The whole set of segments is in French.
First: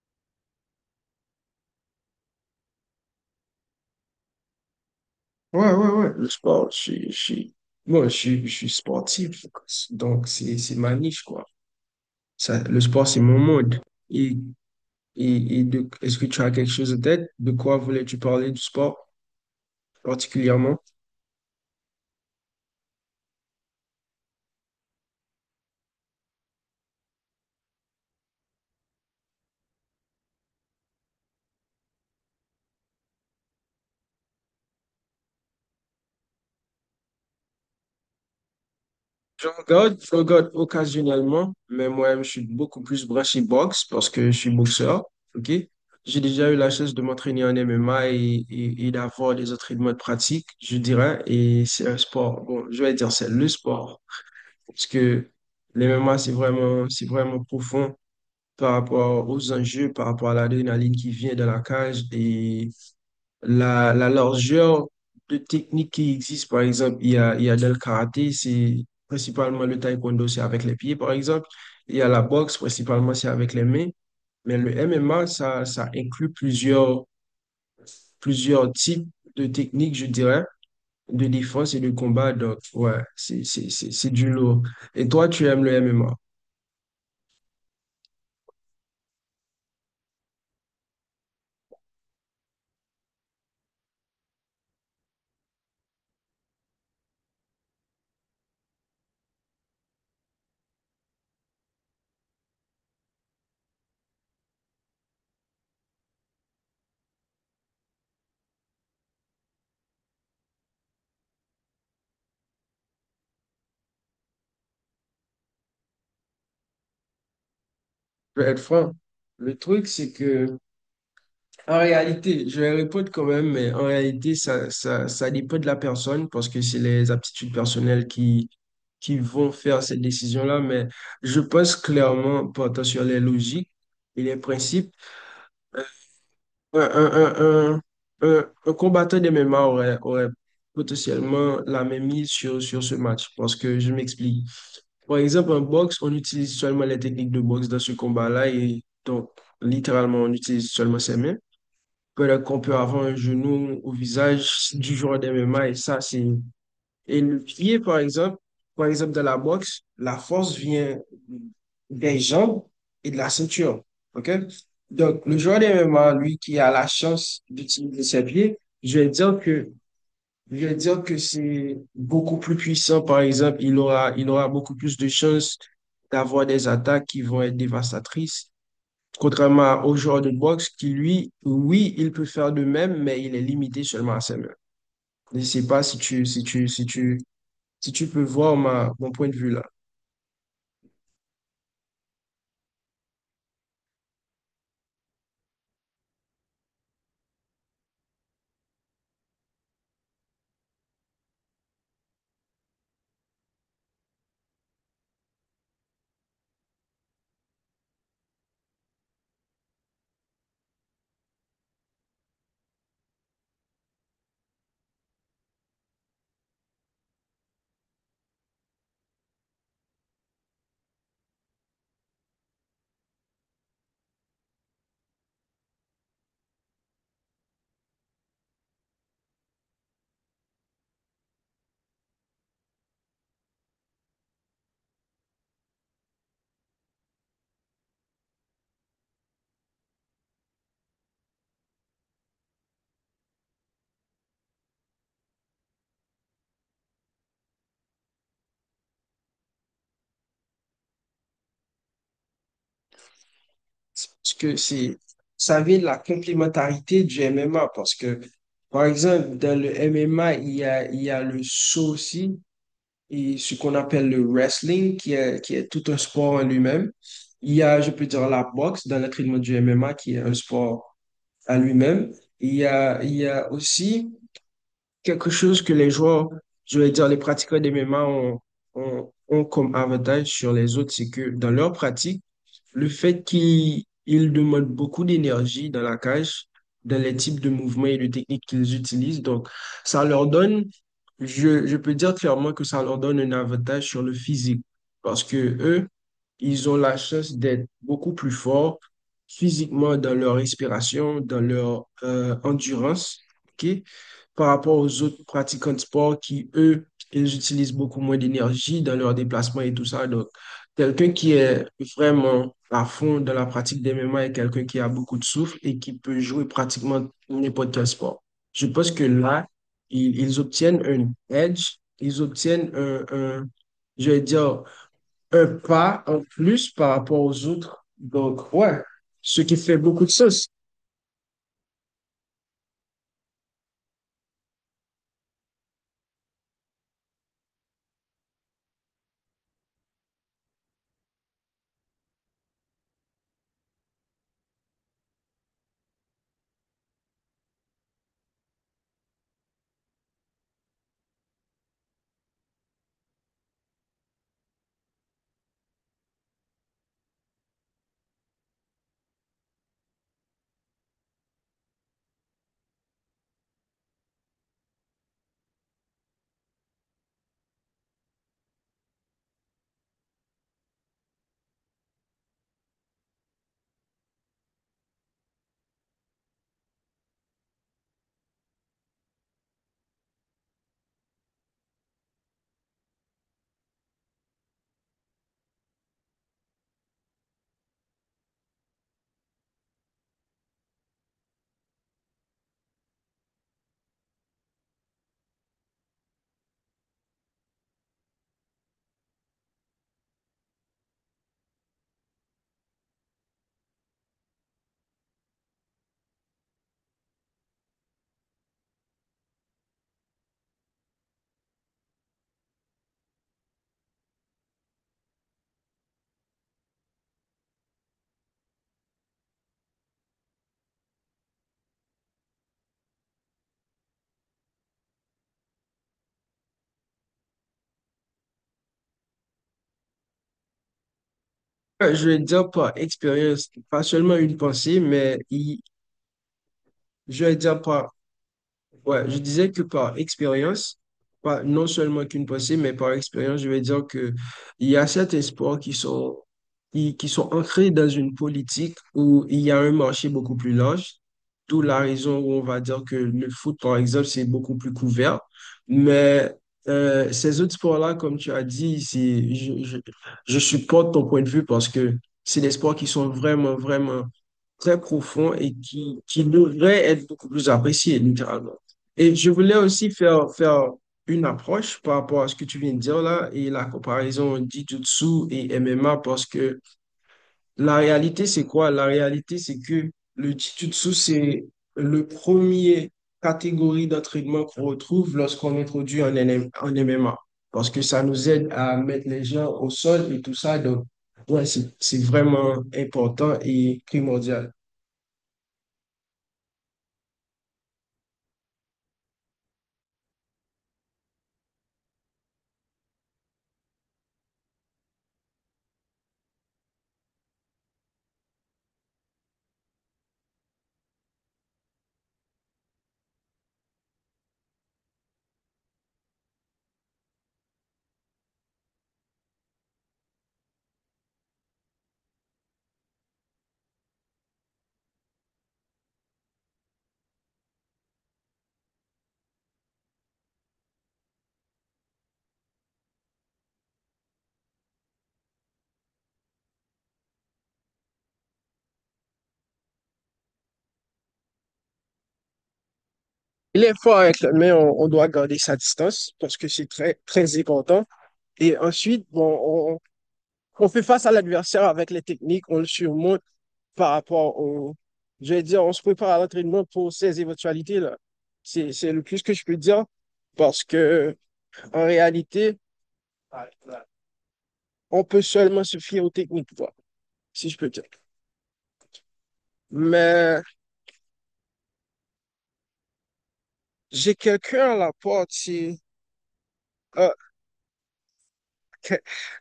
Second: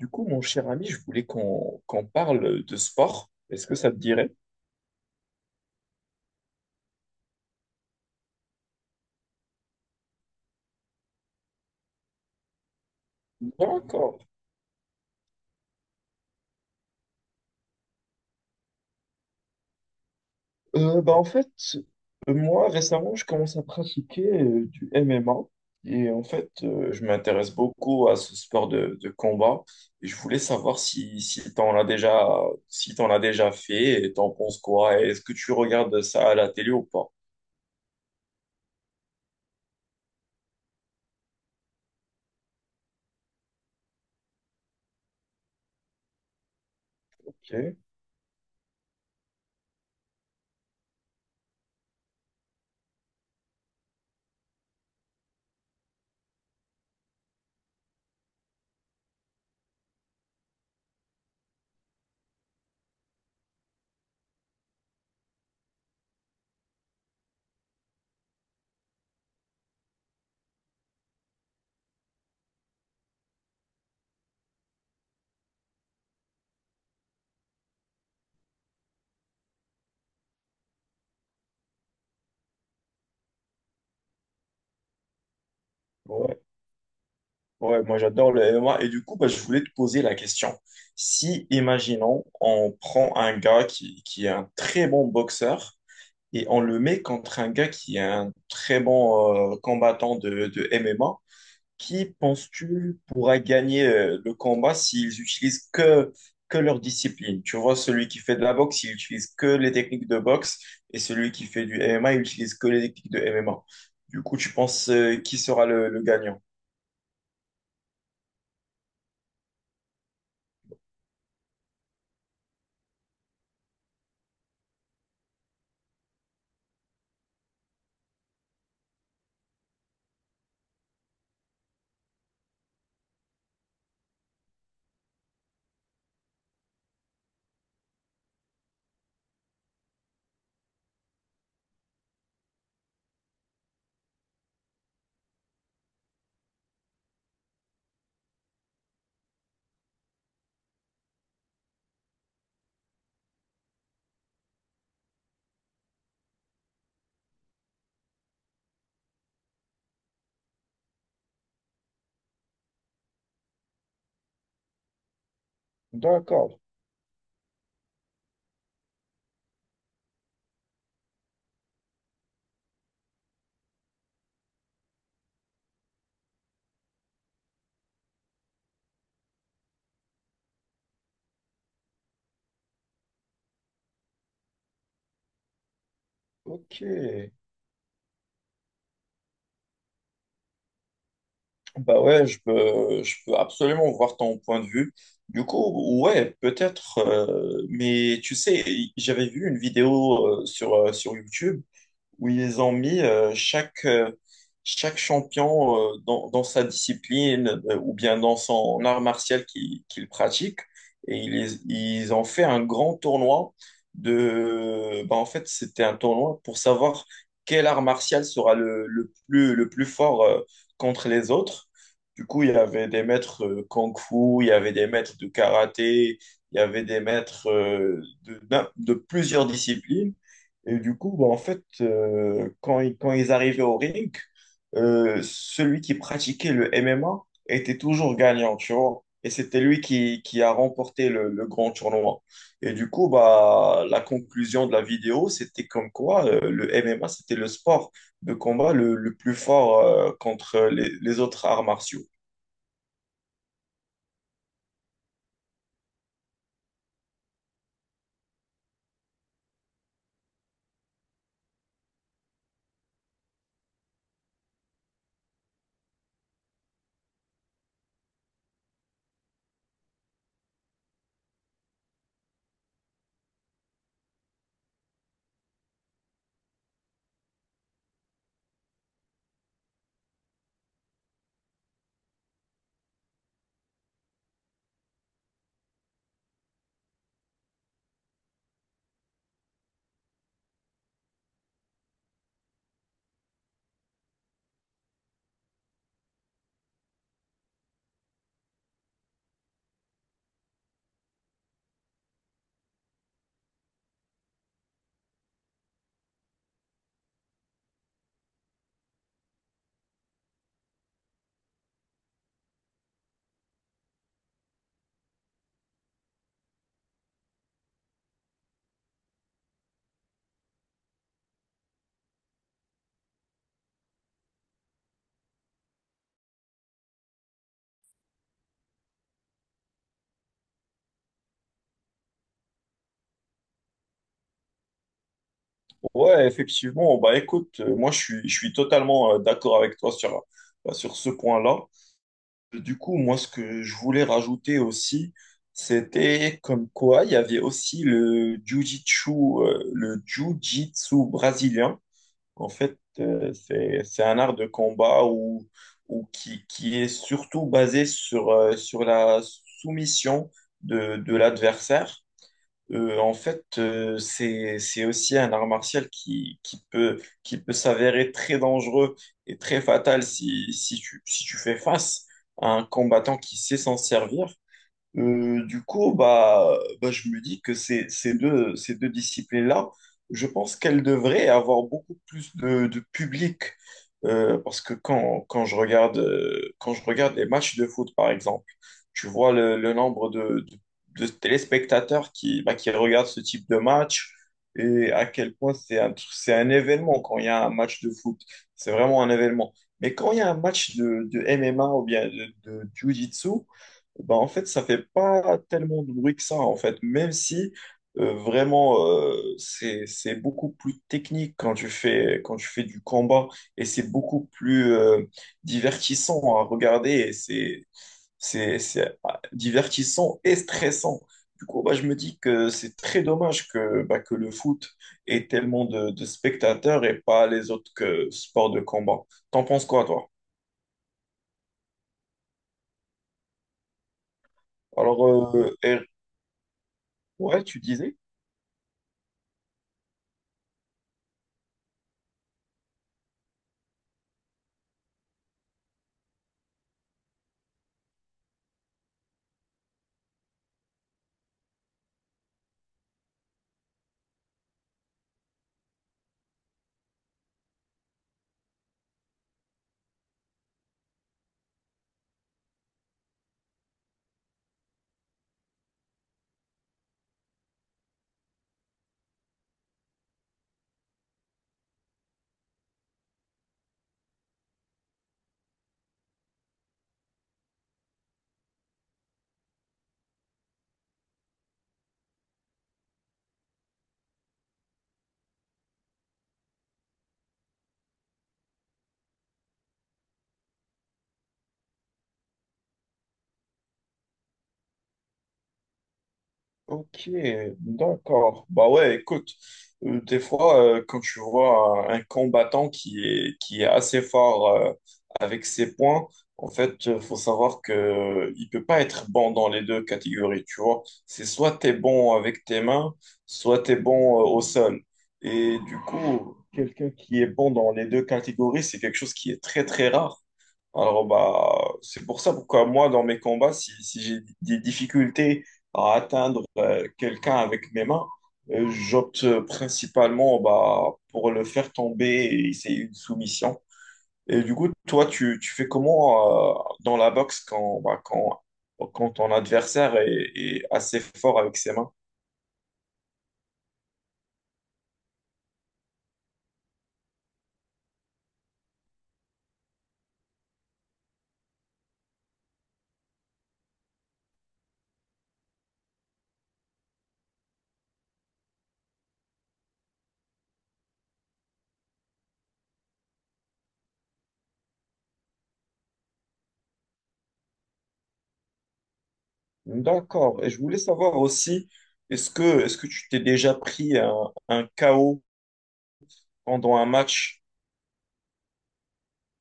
Du coup, mon cher ami, je voulais qu'on parle de sport. Est-ce que ça te dirait? Ouais, ouais, ouais, le sport, moi, je suis sportif, donc c'est ma niche, quoi. Ça, le sport, c'est mon monde. D'accord. Et, Est-ce que tu as quelque chose en tête? De quoi voulais-tu parler du sport particulièrement? En fait, moi, récemment, je commence à pratiquer du MMA. Et en fait, je m'intéresse beaucoup à ce sport de combat. Et je voulais savoir si t'en as déjà fait et t'en penses quoi? Est-ce que tu regardes ça à la télé ou pas? Je regarde occasionnellement, mais moi-même, je suis beaucoup plus branché boxe parce que je suis boxeur, ok? J'ai déjà eu la chance de m'entraîner en Ok. MMA et d'avoir des entraînements de pratique, je dirais, et c'est un sport, bon, je vais dire c'est le sport. Parce que l'MMA, c'est vraiment profond par rapport aux enjeux, par rapport à l'adrénaline qui vient dans la cage et la largeur de techniques qui existe. Par exemple, il y a dans le karaté, c'est principalement le taekwondo, c'est avec les pieds, par exemple. Il y a la boxe, principalement, c'est avec les mains. Mais le MMA, ça inclut plusieurs types de techniques, je dirais, de défense et de combat. Donc, ouais, c'est du lourd. Et toi, tu aimes le MMA? Ouais. Ouais, moi j'adore le MMA. Et du coup, bah, je voulais te poser la question. Si, imaginons, on prend un gars qui est un très bon boxeur et on le met contre un gars qui est un très bon combattant de MMA, qui penses-tu pourra gagner le combat s'ils utilisent que leur discipline? Tu vois, celui qui fait de la boxe, il utilise que les techniques de boxe et celui qui fait du MMA, il utilise que les techniques de MMA. Du coup, tu penses qui sera le gagnant? Je vais être franc. Le truc, c'est que, en réalité, je vais répondre quand même, mais en réalité, ça dépend de la personne parce que c'est les aptitudes personnelles qui vont faire cette décision-là. Mais je pense clairement, portant sur les logiques et les principes, ouais, un, un, un combattant de MMA aurait potentiellement la même mise sur ce match. Parce que je m'explique. Par exemple, en boxe, on utilise seulement les techniques de boxe dans ce combat-là. Et donc, littéralement, on utilise seulement ses mains. Peut-être qu'on peut avoir un genou au visage du joueur de MMA. Et ça, c'est. Et le pied, par exemple, dans la boxe, la force vient des jambes et de la ceinture. OK? Donc, le joueur de MMA, lui, qui D'accord. a la chance d'utiliser ses pieds, je vais dire que c'est beaucoup plus puissant, par exemple. Il aura beaucoup plus de chances d'avoir des attaques qui vont être dévastatrices. Contrairement au joueur de boxe qui, lui, oui, il peut faire de même, mais il est limité seulement à ses mains. Je ne sais pas Ok, si tu peux voir mon point de vue là. bah ouais, je peux absolument voir ton point de vue. Du coup, ouais, peut-être, mais tu sais, j'avais vu une vidéo sur, sur YouTube où ils ont mis chaque champion dans, dans sa discipline ou bien dans son art martial qu'il pratique. Et ils ont fait un grand tournoi de... Bah, en fait, c'était un tournoi pour savoir quel art martial sera le plus fort contre les autres. Du coup, il y avait des maîtres kung-fu, il y avait des maîtres de karaté, il y avait des maîtres de plusieurs disciplines. Et du coup, bah, en fait, quand ils arrivaient au ring, celui qui pratiquait le MMA était toujours gagnant, tu vois. Et c'était lui qui a remporté le grand tournoi. Et du coup, bah, la conclusion de la vidéo, c'était comme quoi le MMA, c'était le sport de combat le plus fort contre les autres arts martiaux. Parce que ça vient de la complémentarité du MMA. Parce que, par exemple, dans le MMA, il y a le saut aussi, et ce qu'on appelle le wrestling, qui est tout un sport en lui-même. Il y a, je peux dire, la boxe dans l'entraînement du MMA, qui est un sport à lui-même. Il y a aussi quelque chose que les joueurs, je vais dire les pratiquants des MMA ont comme avantage sur les autres, c'est que dans leur pratique, le fait qu'ils ils demandent beaucoup d'énergie dans la cage, dans les types de mouvements et de techniques qu'ils utilisent, donc ça leur donne, je peux dire clairement que ça leur donne un avantage sur le physique. Parce que eux, ils ont la chance d'être beaucoup plus forts physiquement dans leur respiration, dans leur endurance, ok, par rapport aux autres pratiquants de sport qui, eux, ils utilisent beaucoup moins d'énergie dans leurs déplacements et tout ça. Donc, quelqu'un qui est vraiment à fond dans la pratique des MMA est quelqu'un qui a beaucoup de souffle et qui peut jouer pratiquement n'importe quel sport. Je pense que là, ils obtiennent un edge, ils obtiennent je vais dire, un pas en plus par rapport aux autres. Donc, ouais, ce qui fait beaucoup de sens. Ouais, effectivement, bah écoute, je suis totalement d'accord avec toi sur ce point-là. Du coup, moi, ce que je voulais rajouter aussi, c'était comme quoi il y avait aussi le jiu-jitsu brésilien. En fait, c'est un art de combat ou qui est surtout basé sur la soumission de l'adversaire. En fait, c'est aussi un art martial qui peut s'avérer très dangereux et très fatal si tu fais face à un combattant qui sait s'en servir. Du coup, bah, je me dis que ces deux disciplines-là, je pense qu'elles devraient avoir beaucoup plus de public. Parce que quand je regarde les matchs de foot, par exemple, tu vois le nombre de téléspectateurs qui, bah, qui regardent ce type de match et à quel point c'est c'est un événement quand il y a un match de foot. C'est vraiment un événement. Mais quand il y a un match de MMA ou bien de Jiu-Jitsu, bah, en fait, ça fait pas tellement de bruit que ça, en fait, même si vraiment c'est beaucoup plus technique quand tu fais du combat et c'est beaucoup plus divertissant à regarder et c'est divertissant et stressant. Du coup, bah, je me dis que c'est très dommage que que le foot ait tellement de spectateurs et pas les autres que sports de combat. T'en penses quoi, toi? Je vais dire par expérience, pas seulement une pensée, mais Alors, euh, il- et- je vais ouais, dire tu par disais? ouais, je disais que par expérience, pas non seulement qu'une pensée, mais par expérience, je vais dire que il y a certains sports qui sont, qui sont ancrés dans une politique où il y a un marché beaucoup plus large. D'où la raison où on va dire que le foot, par exemple, c'est beaucoup plus couvert. Mais ces autres sports-là, comme tu as dit, je supporte ton point de vue parce que c'est des sports qui sont vraiment, vraiment très profonds et qui devraient être beaucoup plus appréciés, littéralement. Et je voulais aussi faire une approche par rapport à ce que tu viens de dire là et la comparaison Jiu-Jitsu et MMA parce que la réalité, c'est quoi? La réalité, c'est que le Jiu-Jitsu, c'est le premier catégorie d'entraînement qu'on retrouve lorsqu'on introduit un NM un MMA parce que ça nous aide à mettre les gens au sol et tout ça. Donc, ouais, c'est vraiment important et primordial. Ok, d'accord. Bah ouais, écoute, des fois, quand tu vois un combattant qui est assez fort avec ses points, en fait, faut savoir que il peut pas être bon dans les deux catégories, tu vois. C'est soit t'es bon avec tes mains, soit t'es bon au sol. Et du coup, quelqu'un qui est bon dans les deux catégories, c'est quelque chose qui est très, très rare. Alors, bah, c'est pour ça pourquoi moi, dans mes combats, si j'ai des difficultés à atteindre quelqu'un avec mes mains, j'opte principalement bah, pour le faire tomber et c'est une soumission. Et du coup, toi, tu fais comment dans la boxe quand ton adversaire est assez fort avec ses mains? Il est fort avec le- mais on doit garder sa distance parce que c'est très, très important. Et ensuite, bon, on fait face à l'adversaire avec les techniques, on le surmonte par rapport au. Je vais dire, on se prépare à l'entraînement pour ces éventualités-là. C'est le plus que je peux dire parce que, en réalité, on peut seulement se fier aux techniques, quoi, si je peux dire. Mais D'accord. Et je voulais savoir aussi, est-ce que tu t'es déjà pris j'ai un quelqu'un à la KO porte, c'est. pendant un euh, match?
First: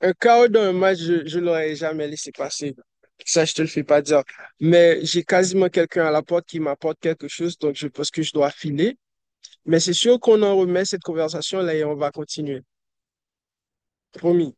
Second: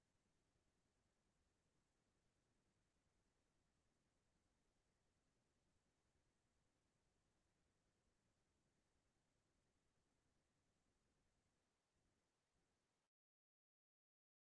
Un chaos dans un match, je ne l'aurais jamais laissé passer. Ça, je te le fais pas dire. Mais j'ai quasiment quelqu'un à la porte qui m'apporte quelque chose, donc je pense que je dois filer. Mais c'est sûr qu'on en remet cette conversation-là et on va continuer. Promis.